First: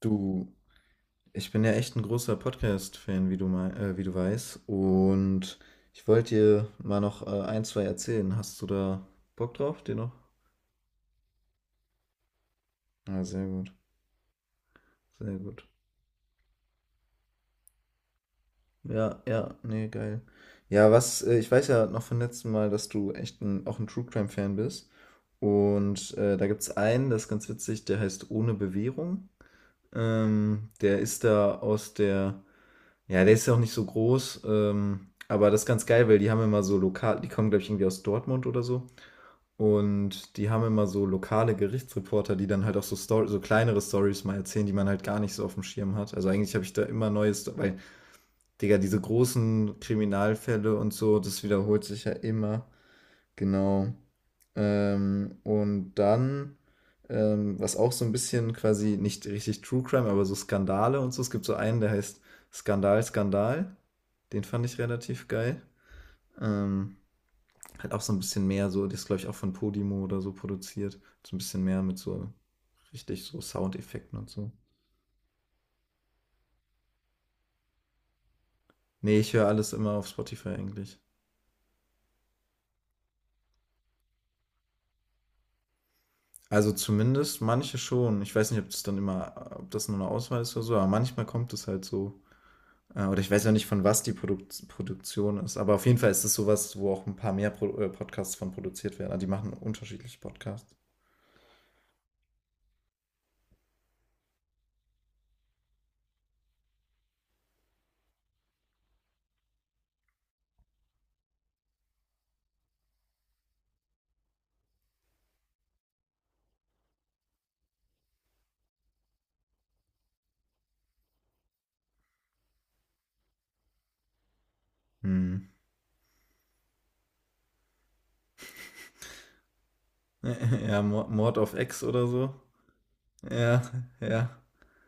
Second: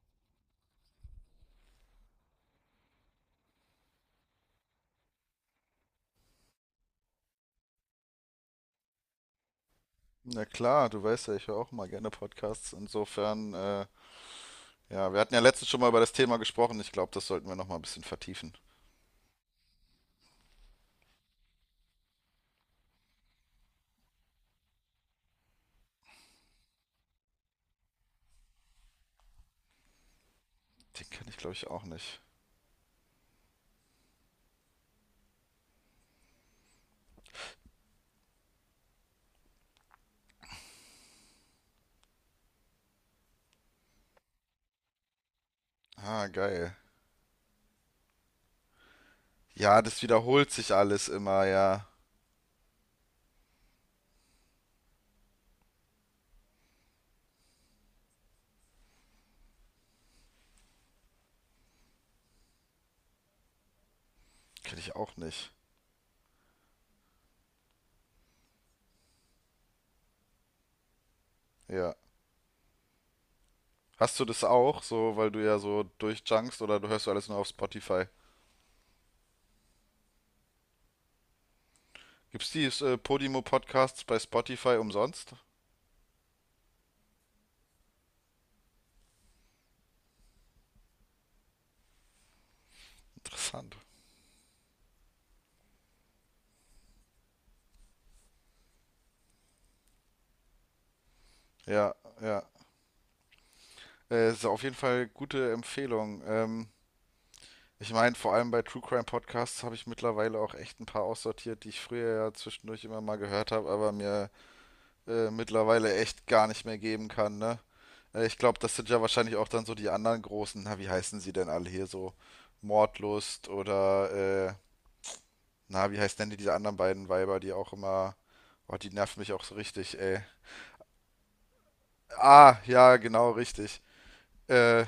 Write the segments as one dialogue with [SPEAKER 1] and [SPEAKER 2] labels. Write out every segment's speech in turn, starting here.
[SPEAKER 1] Du, ich bin ja echt ein großer Podcast-Fan, wie du wie du weißt. Und ich wollte dir mal noch ein, zwei erzählen. Hast du da Bock drauf, dir noch?
[SPEAKER 2] Na klar, du weißt ja, ich höre auch mal gerne Podcasts.
[SPEAKER 1] Ah, sehr
[SPEAKER 2] Insofern,
[SPEAKER 1] gut,
[SPEAKER 2] ja, wir hatten
[SPEAKER 1] sehr
[SPEAKER 2] ja
[SPEAKER 1] gut.
[SPEAKER 2] letztens schon mal über das Thema gesprochen. Ich glaube, das sollten wir noch mal ein bisschen vertiefen.
[SPEAKER 1] Ja, ja, nee, geil. Ja, ich weiß ja noch vom letzten Mal, dass auch ein True Crime-Fan bist. Und da gibt's einen, das ist ganz witzig, der heißt Ohne Bewährung. Der
[SPEAKER 2] Den
[SPEAKER 1] ist
[SPEAKER 2] kenne ich, glaube
[SPEAKER 1] da
[SPEAKER 2] ich, auch
[SPEAKER 1] aus
[SPEAKER 2] nicht.
[SPEAKER 1] der. Ja, der ist ja auch nicht so groß, aber das ist ganz geil, weil die haben immer so lokal, die kommen, glaube ich, irgendwie aus Dortmund oder so. Und die haben immer so lokale Gerichtsreporter, die dann halt auch so, Story, so kleinere Stories mal erzählen, die man halt gar nicht so auf dem Schirm hat.
[SPEAKER 2] Ah,
[SPEAKER 1] Also eigentlich habe ich
[SPEAKER 2] geil.
[SPEAKER 1] da immer Neues, weil, Digga, diese großen
[SPEAKER 2] Ja, das wiederholt sich
[SPEAKER 1] Kriminalfälle und
[SPEAKER 2] alles
[SPEAKER 1] so, das
[SPEAKER 2] immer,
[SPEAKER 1] wiederholt
[SPEAKER 2] ja.
[SPEAKER 1] sich ja immer. Genau. Ähm, und dann, was auch so ein bisschen quasi nicht richtig True Crime, aber so Skandale und so. Es gibt so einen, der heißt Skandal, Skandal. Den fand ich
[SPEAKER 2] Kenne ich auch
[SPEAKER 1] relativ
[SPEAKER 2] nicht.
[SPEAKER 1] geil. Ähm, hat auch so ein bisschen mehr, so, das ist glaube ich auch von Podimo oder so produziert. So ein bisschen mehr
[SPEAKER 2] Ja.
[SPEAKER 1] mit so richtig so Soundeffekten
[SPEAKER 2] Hast du
[SPEAKER 1] und
[SPEAKER 2] das
[SPEAKER 1] so.
[SPEAKER 2] auch, so, weil du ja so durchjunkst oder du hörst du alles nur auf Spotify?
[SPEAKER 1] Nee, ich höre alles immer auf Spotify eigentlich.
[SPEAKER 2] Gibt's die Podimo Podcasts bei Spotify umsonst?
[SPEAKER 1] Also zumindest manche schon. Ich weiß nicht, ob das dann immer, ob das nur eine Auswahl ist oder so, aber manchmal kommt es halt so. Oder ich weiß ja nicht,
[SPEAKER 2] Interessant.
[SPEAKER 1] von was die Produktion ist, aber auf jeden Fall ist es sowas, wo auch ein paar mehr Pro Podcasts von produziert werden. Also die machen unterschiedliche Podcasts.
[SPEAKER 2] Ja, ja. Ist auf jeden Fall gute Empfehlung. Ich meine, vor allem bei True Crime Podcasts habe ich mittlerweile auch echt ein paar aussortiert, die ich früher ja zwischendurch immer mal gehört habe, aber mir mittlerweile echt gar nicht mehr geben kann, ne? Ich glaube, das sind ja wahrscheinlich auch dann so die anderen großen, na, wie heißen sie denn alle hier so? Mordlust oder,
[SPEAKER 1] Hm.
[SPEAKER 2] na, wie heißt denn diese anderen beiden Weiber, die auch immer, oh, die nerven mich auch so richtig, ey.
[SPEAKER 1] Ja, Mord auf Ex oder so.
[SPEAKER 2] Ah, ja, genau,
[SPEAKER 1] Ja,
[SPEAKER 2] richtig.
[SPEAKER 1] ja.
[SPEAKER 2] Äh,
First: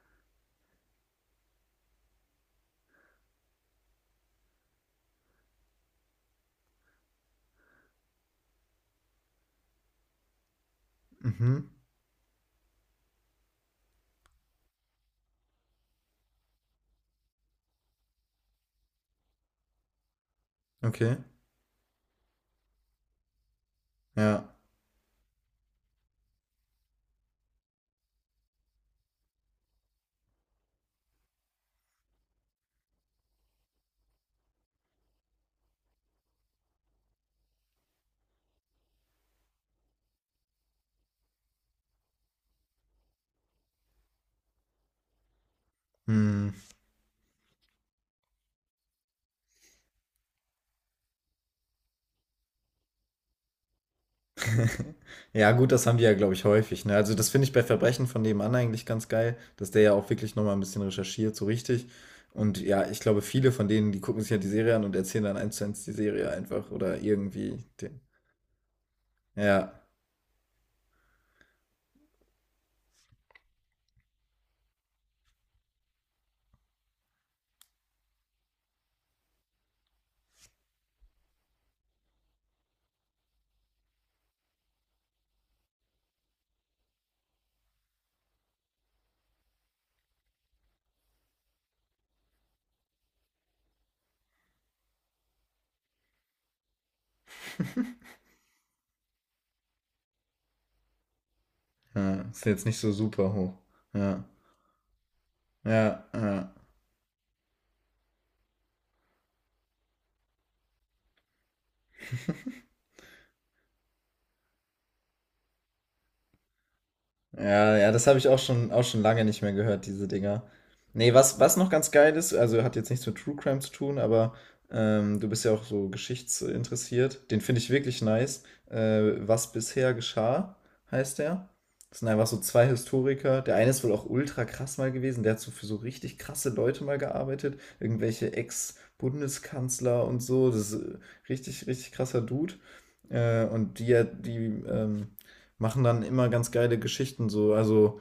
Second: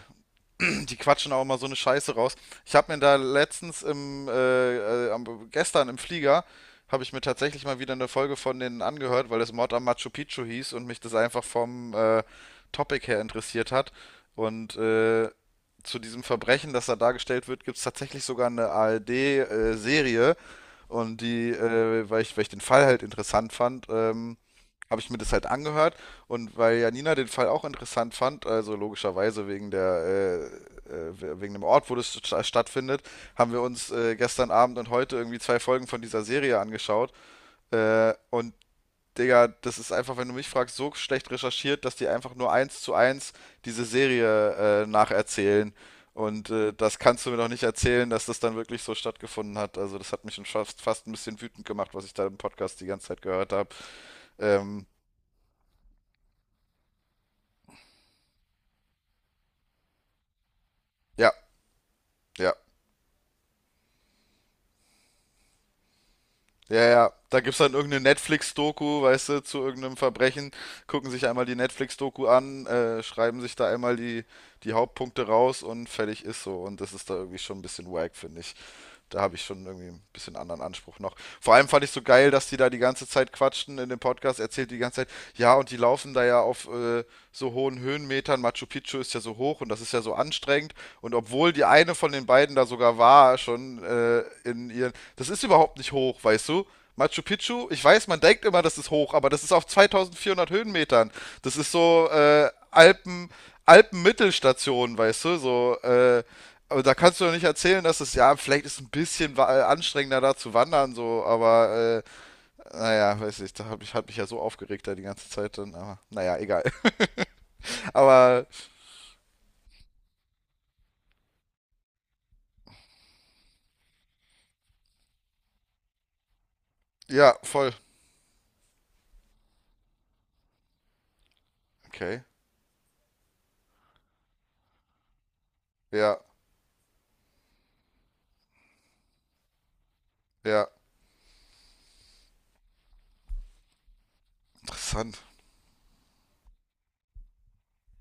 [SPEAKER 2] die quatschen auch immer so eine Scheiße raus. Ich habe mir da letztens gestern im Flieger, habe ich mir tatsächlich mal wieder eine Folge von denen angehört, weil es Mord am Machu Picchu hieß und mich das einfach
[SPEAKER 1] Mhm.
[SPEAKER 2] vom Topic her interessiert hat. Und zu diesem Verbrechen, das da dargestellt wird, gibt es tatsächlich sogar eine ARD-Serie.
[SPEAKER 1] Okay.
[SPEAKER 2] Und die, weil ich den Fall halt interessant fand,
[SPEAKER 1] Ja.
[SPEAKER 2] habe ich mir das halt angehört und weil Janina den Fall auch interessant fand, also logischerweise wegen der wegen dem Ort, wo das stattfindet, haben wir uns gestern Abend und heute irgendwie zwei Folgen von dieser Serie angeschaut und Digga, das ist einfach, wenn du mich fragst, so schlecht recherchiert, dass die einfach nur eins zu eins diese Serie nacherzählen.
[SPEAKER 1] Hm.
[SPEAKER 2] Und das kannst du mir doch nicht erzählen, dass das dann wirklich so stattgefunden hat. Also das hat mich schon fast, fast ein bisschen wütend gemacht, was ich da im Podcast die ganze Zeit gehört habe. Ähm,
[SPEAKER 1] Ja, gut, das haben die ja, glaube ich, häufig. Ne? Also, das finde ich bei Verbrechen von nebenan eigentlich ganz geil, dass der ja auch wirklich nochmal ein bisschen
[SPEAKER 2] ja,
[SPEAKER 1] recherchiert, so richtig.
[SPEAKER 2] ja.
[SPEAKER 1] Und ja, ich glaube, viele von denen, die gucken sich ja die Serie an und erzählen dann eins zu eins die Serie einfach
[SPEAKER 2] Ja,
[SPEAKER 1] oder
[SPEAKER 2] ja, da
[SPEAKER 1] irgendwie
[SPEAKER 2] gibt's dann
[SPEAKER 1] den.
[SPEAKER 2] irgendeine Netflix-Doku, weißt du, zu
[SPEAKER 1] Ja,
[SPEAKER 2] irgendeinem Verbrechen, gucken sich einmal die Netflix-Doku an, schreiben sich da einmal die Hauptpunkte raus und fertig ist so. Und das ist da irgendwie schon ein bisschen wack, finde ich, da habe ich schon irgendwie ein bisschen anderen Anspruch noch. Vor allem fand ich so geil, dass die da die ganze Zeit quatschen in dem Podcast, erzählt die ganze Zeit, ja, und die laufen da ja auf so hohen Höhenmetern, Machu Picchu ist ja so hoch und das ist ja so anstrengend. Und obwohl die eine von den beiden da sogar war, schon in ihren, das ist überhaupt nicht hoch, weißt du? Machu Picchu, ich weiß, man denkt immer, das ist hoch, aber das ist auf 2400 Höhenmetern. Das ist so
[SPEAKER 1] ja, ist
[SPEAKER 2] äh,
[SPEAKER 1] jetzt nicht so
[SPEAKER 2] Alpen,
[SPEAKER 1] super hoch. Ja,
[SPEAKER 2] Alpenmittelstation, weißt du, so
[SPEAKER 1] ja,
[SPEAKER 2] äh,
[SPEAKER 1] ja.
[SPEAKER 2] aber da kannst du doch nicht erzählen, dass es ja vielleicht ist ein bisschen anstrengender da zu wandern, so, naja, weiß nicht, da hab ich, hat mich ja so aufgeregt da die ganze Zeit dann, aber naja, egal.
[SPEAKER 1] Ja, ja, das habe ich
[SPEAKER 2] Aber
[SPEAKER 1] auch schon lange nicht mehr gehört, diese Dinger. Nee, was, was noch ganz geil ist, also hat jetzt nichts mit True Crime zu tun, aber du bist ja auch so geschichtsinteressiert.
[SPEAKER 2] ja,
[SPEAKER 1] Den finde ich
[SPEAKER 2] voll.
[SPEAKER 1] wirklich nice. Was bisher geschah, heißt der. Das sind
[SPEAKER 2] Okay.
[SPEAKER 1] einfach so zwei Historiker. Der eine ist wohl auch ultra krass mal gewesen. Der hat so für so richtig
[SPEAKER 2] Ja,
[SPEAKER 1] krasse Leute mal gearbeitet. Irgendwelche Ex-Bundeskanzler und so.
[SPEAKER 2] ja,
[SPEAKER 1] Das ist richtig, richtig krasser Dude. Und die ähm,
[SPEAKER 2] interessant.
[SPEAKER 1] machen dann immer ganz geile Geschichten so. Also,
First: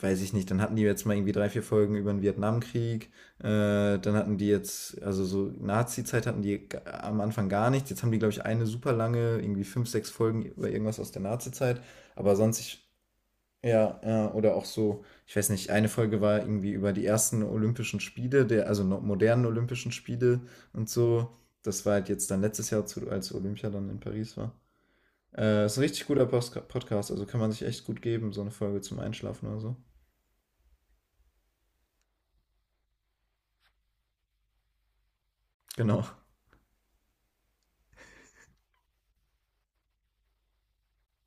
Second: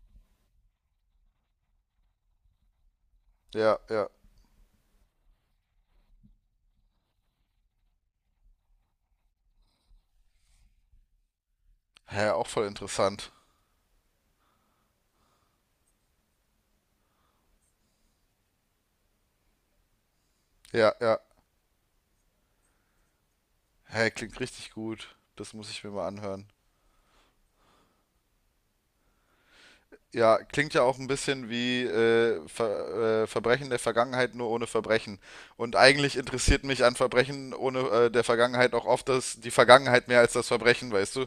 [SPEAKER 1] weiß ich nicht, dann hatten die jetzt mal irgendwie drei, vier Folgen über den Vietnamkrieg.
[SPEAKER 2] Ja, ja.
[SPEAKER 1] Dann hatten die jetzt, also so Nazi-Zeit hatten am Anfang gar nichts. Jetzt haben die, glaube ich, eine super lange, irgendwie fünf, sechs Folgen über irgendwas aus der Nazi-Zeit.
[SPEAKER 2] Hä,
[SPEAKER 1] Aber
[SPEAKER 2] auch voll interessant.
[SPEAKER 1] ja, ja, oder auch so, ich weiß nicht, eine Folge war irgendwie über die ersten Olympischen Spiele, also modernen Olympischen Spiele und
[SPEAKER 2] Ja, ja.
[SPEAKER 1] so. Das war halt jetzt dann letztes Jahr, zu, als Olympia dann in
[SPEAKER 2] Hä,
[SPEAKER 1] Paris
[SPEAKER 2] klingt
[SPEAKER 1] war.
[SPEAKER 2] richtig gut. Das muss
[SPEAKER 1] Ist ein
[SPEAKER 2] ich mir
[SPEAKER 1] richtig
[SPEAKER 2] mal
[SPEAKER 1] guter
[SPEAKER 2] anhören.
[SPEAKER 1] Post Podcast, also kann man sich echt gut geben, so eine Folge zum Einschlafen oder so.
[SPEAKER 2] Ja, klingt ja auch ein bisschen wie Verbrechen der Vergangenheit nur ohne Verbrechen. Und
[SPEAKER 1] Genau.
[SPEAKER 2] eigentlich interessiert mich an Verbrechen ohne der Vergangenheit auch oft das, die Vergangenheit mehr als das Verbrechen, weißt du?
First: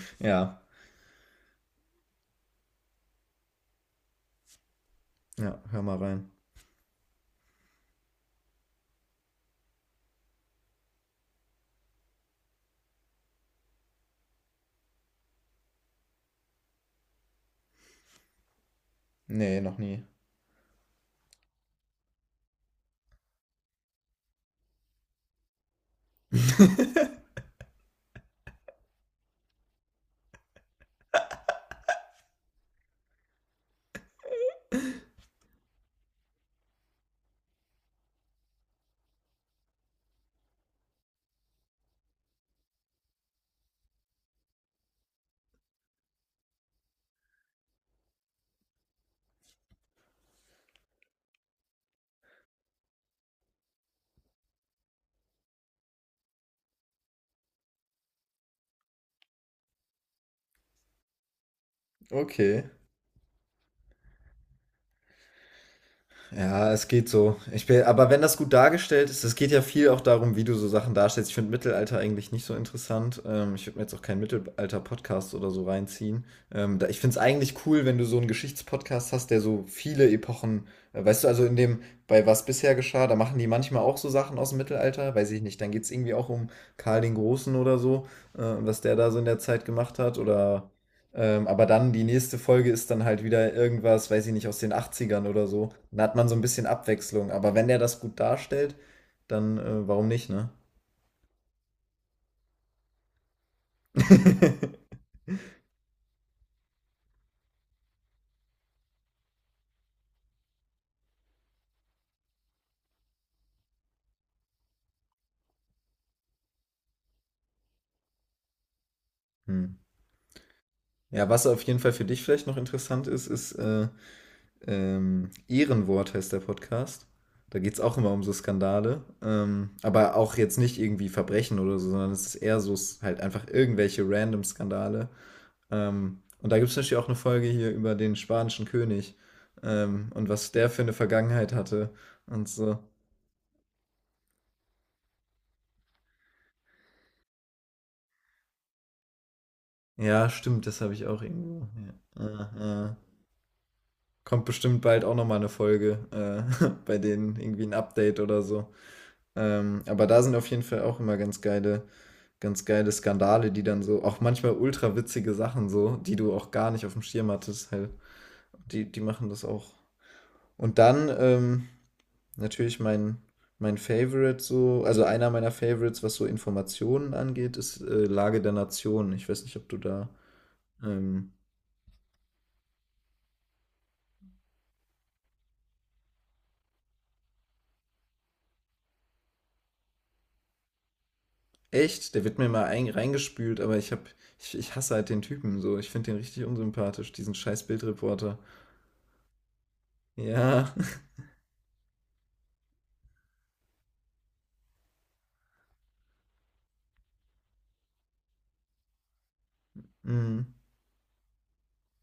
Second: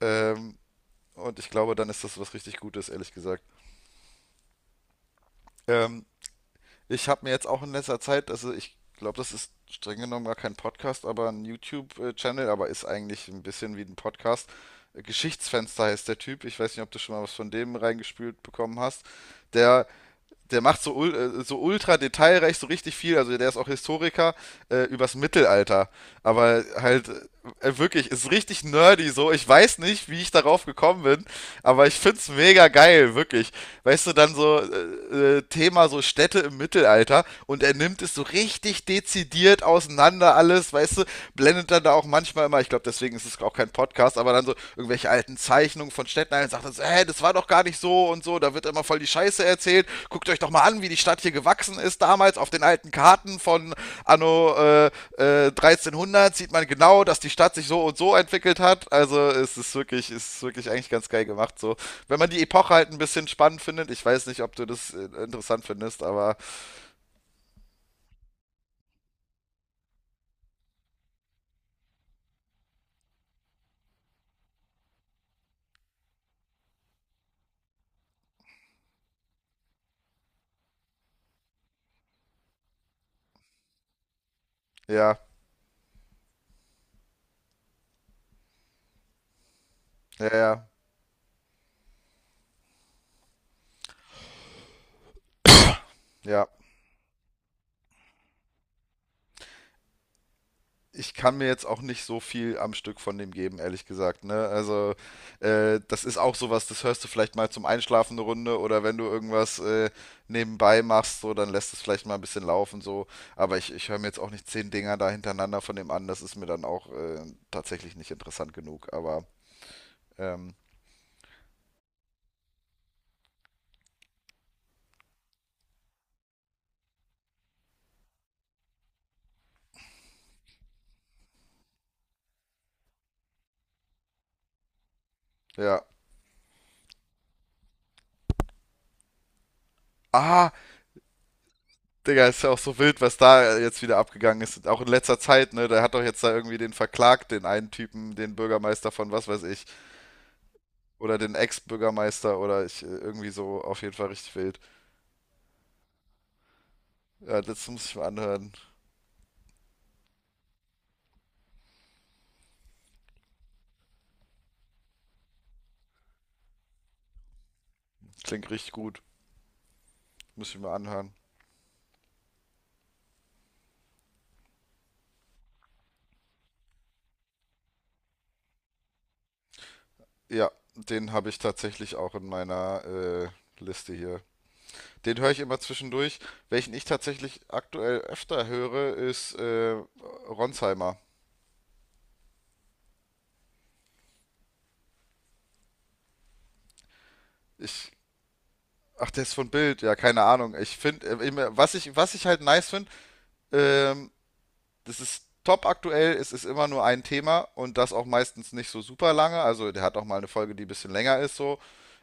[SPEAKER 2] Ähm,
[SPEAKER 1] Ja.
[SPEAKER 2] und ich glaube, dann ist das was richtig Gutes, ehrlich gesagt.
[SPEAKER 1] Ja, hör mal
[SPEAKER 2] Ähm,
[SPEAKER 1] rein.
[SPEAKER 2] Ich habe mir jetzt auch in letzter Zeit, also ich glaube, das ist streng genommen gar kein Podcast, aber ein YouTube-Channel, aber ist eigentlich ein bisschen wie ein Podcast. Geschichtsfenster heißt der Typ. Ich weiß nicht, ob du schon mal was von dem reingespült bekommen hast.
[SPEAKER 1] Nee, noch
[SPEAKER 2] Der
[SPEAKER 1] nie.
[SPEAKER 2] der macht so, so ultra detailreich so richtig viel, also der ist auch Historiker, übers Mittelalter. Aber halt, wirklich, ist richtig nerdy so. Ich weiß nicht, wie ich darauf gekommen bin, aber ich find's mega geil, wirklich. Weißt du, dann so Thema so Städte im Mittelalter und er nimmt es so richtig dezidiert auseinander alles, weißt du, blendet dann da auch manchmal immer, ich glaube, deswegen ist es auch kein Podcast, aber dann so irgendwelche alten Zeichnungen von Städten ein und sagt dann so, hä, das war doch gar nicht so und so, da wird immer voll die Scheiße erzählt. Guckt euch doch mal an, wie die Stadt hier gewachsen ist damals auf den alten Karten von Anno 1300, sieht man genau, dass die Stadt sich so und so entwickelt hat. Also es ist wirklich eigentlich ganz geil gemacht. So, wenn man die
[SPEAKER 1] Okay.
[SPEAKER 2] Epoche halt ein bisschen spannend findet, ich weiß nicht, ob du das interessant findest, aber
[SPEAKER 1] Ja, es geht so. Ich bin, aber wenn das gut dargestellt ist, es geht ja viel auch darum, wie du so Sachen darstellst. Ich finde Mittelalter eigentlich nicht so interessant. Ich würde mir jetzt auch keinen Mittelalter-Podcast oder so reinziehen. Ich finde es eigentlich cool, wenn du so einen Geschichtspodcast hast, der so viele Epochen, weißt du, bei was bisher geschah, da machen die manchmal auch so Sachen aus dem Mittelalter,
[SPEAKER 2] ja,
[SPEAKER 1] weiß ich nicht. Dann geht es irgendwie auch um Karl den Großen oder so, was der da so in der Zeit gemacht hat
[SPEAKER 2] ja, ja,
[SPEAKER 1] oder aber dann die nächste Folge ist dann halt wieder irgendwas, weiß ich nicht, aus den Achtzigern oder so. Dann hat man so ein
[SPEAKER 2] ja,
[SPEAKER 1] bisschen Abwechslung. Aber wenn der das gut darstellt, dann warum nicht, ne?
[SPEAKER 2] ich kann mir jetzt auch nicht so viel am Stück von dem geben, ehrlich gesagt. Ne? Also, das ist auch sowas, das hörst du vielleicht mal zum Einschlafen eine Runde oder wenn du irgendwas nebenbei machst, so, dann lässt es vielleicht mal ein bisschen laufen, so. Aber ich höre mir jetzt auch nicht zehn Dinger da hintereinander von dem an, das ist mir dann auch tatsächlich nicht interessant genug. Aber,
[SPEAKER 1] Hm.
[SPEAKER 2] ähm,
[SPEAKER 1] Ja, was auf jeden Fall für dich vielleicht noch interessant ist, ist Ehrenwort heißt der Podcast. Da geht es auch immer um so Skandale. Aber auch jetzt nicht irgendwie Verbrechen oder so, sondern es ist eher so halt einfach irgendwelche random Skandale.
[SPEAKER 2] ja.
[SPEAKER 1] Und da gibt es natürlich auch eine Folge hier über den spanischen König und was
[SPEAKER 2] Ah,
[SPEAKER 1] der für eine Vergangenheit hatte
[SPEAKER 2] Digga, ist
[SPEAKER 1] und
[SPEAKER 2] ja auch
[SPEAKER 1] so.
[SPEAKER 2] so wild, was da jetzt wieder abgegangen ist. Auch in letzter Zeit, ne? Der hat doch jetzt da irgendwie den verklagt, den einen Typen, den Bürgermeister von was weiß ich.
[SPEAKER 1] Ja, stimmt, das habe ich
[SPEAKER 2] Oder
[SPEAKER 1] auch
[SPEAKER 2] den
[SPEAKER 1] irgendwo.
[SPEAKER 2] Ex-Bürgermeister oder ich
[SPEAKER 1] Ja.
[SPEAKER 2] irgendwie so auf jeden Fall richtig
[SPEAKER 1] Kommt
[SPEAKER 2] wild.
[SPEAKER 1] bestimmt bald auch nochmal eine Folge, bei denen
[SPEAKER 2] Ja,
[SPEAKER 1] irgendwie
[SPEAKER 2] das
[SPEAKER 1] ein
[SPEAKER 2] muss ich mir
[SPEAKER 1] Update oder
[SPEAKER 2] anhören.
[SPEAKER 1] so. Aber da sind auf jeden Fall auch immer ganz geile Skandale, die dann so, auch manchmal ultra witzige Sachen so, die du auch gar nicht auf dem Schirm hattest, halt.
[SPEAKER 2] Klingt richtig
[SPEAKER 1] Die,
[SPEAKER 2] gut.
[SPEAKER 1] die machen das auch.
[SPEAKER 2] Muss ich mir
[SPEAKER 1] Und
[SPEAKER 2] anhören.
[SPEAKER 1] dann, natürlich mein Favorite so, also einer meiner Favorites, was so Informationen angeht, ist Lage der Nation. Ich weiß nicht, ob du da
[SPEAKER 2] Ja, den habe
[SPEAKER 1] ähm,
[SPEAKER 2] ich tatsächlich auch in meiner Liste hier. Den höre ich immer zwischendurch. Welchen ich tatsächlich aktuell öfter höre, ist Ronsheimer.
[SPEAKER 1] echt, der wird mir mal reingespült, aber ich ich hasse halt den Typen so. Ich finde den richtig unsympathisch, diesen scheiß
[SPEAKER 2] Ich,
[SPEAKER 1] Bildreporter.
[SPEAKER 2] ach, der ist von Bild. Ja, keine Ahnung.
[SPEAKER 1] Ja.
[SPEAKER 2] Ich finde, immer- was ich halt nice finde, ähm, das ist top aktuell, es ist immer nur ein Thema und das auch meistens nicht so super lange. Also der hat auch mal eine
[SPEAKER 1] Mm.
[SPEAKER 2] Folge, die ein bisschen länger ist so.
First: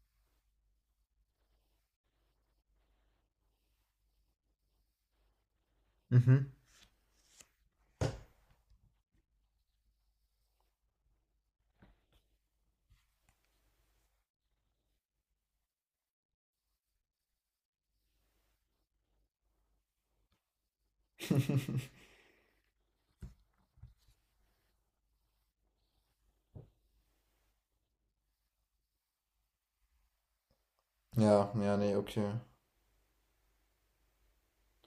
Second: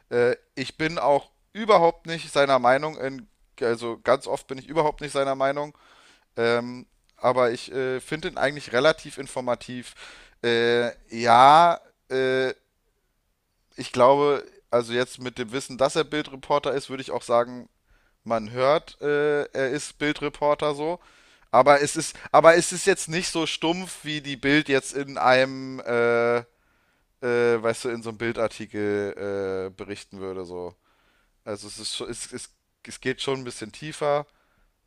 [SPEAKER 2] Ich bin auch überhaupt nicht seiner Meinung, also ganz oft bin ich überhaupt nicht seiner Meinung,
[SPEAKER 1] Mhm.
[SPEAKER 2] ähm, aber ich finde ihn eigentlich relativ informativ. Äh, ja, äh, Ich glaube, also jetzt mit dem Wissen, dass er Bildreporter ist, würde ich auch sagen, man hört, er ist Bildreporter so. Aber es ist jetzt nicht so stumpf, wie die Bild jetzt in einem, weißt du, in so einem Bildartikel berichten würde. So.
[SPEAKER 1] Ja,
[SPEAKER 2] Also
[SPEAKER 1] ja,
[SPEAKER 2] es
[SPEAKER 1] nee,
[SPEAKER 2] ist schon,
[SPEAKER 1] okay.
[SPEAKER 2] es geht schon ein bisschen tiefer.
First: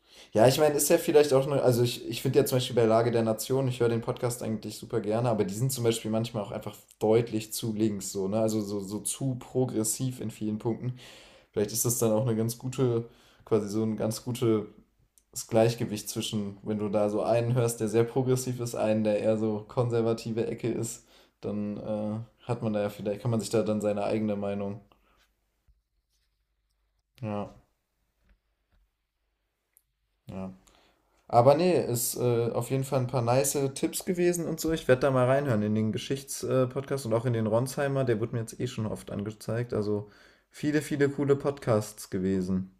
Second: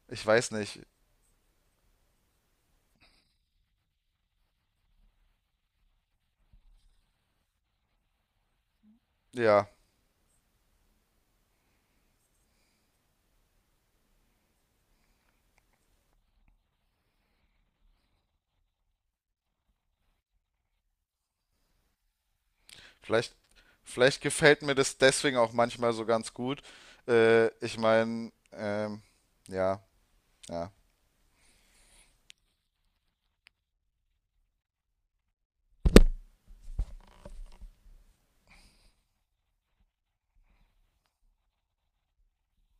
[SPEAKER 2] Ich
[SPEAKER 1] Ja,
[SPEAKER 2] weiß
[SPEAKER 1] ich meine,
[SPEAKER 2] nicht.
[SPEAKER 1] ist ja vielleicht auch eine, also ich finde ja zum Beispiel bei Lage der Nation, ich höre den Podcast eigentlich super gerne, aber die sind zum Beispiel manchmal auch einfach deutlich zu links, so, ne? Also so, so zu
[SPEAKER 2] Ja,
[SPEAKER 1] progressiv in vielen Punkten. Vielleicht ist das dann auch eine ganz gute, quasi so ein ganz gutes Gleichgewicht zwischen, wenn du da so einen hörst, der sehr progressiv ist, einen, der eher so konservative Ecke ist, dann hat man da ja vielleicht, kann
[SPEAKER 2] vielleicht,
[SPEAKER 1] man sich da dann seine
[SPEAKER 2] vielleicht
[SPEAKER 1] eigene
[SPEAKER 2] gefällt mir
[SPEAKER 1] Meinung.
[SPEAKER 2] das deswegen auch manchmal so ganz gut.
[SPEAKER 1] Ja,
[SPEAKER 2] Ich meine, ja,
[SPEAKER 1] ja.
[SPEAKER 2] ja.
[SPEAKER 1] Aber nee, ist auf jeden Fall ein paar nice Tipps gewesen und so. Ich werde da mal reinhören in den Geschichtspodcast und auch in den Ronsheimer. Der wird mir jetzt eh schon oft angezeigt. Also viele, viele coole Podcasts gewesen.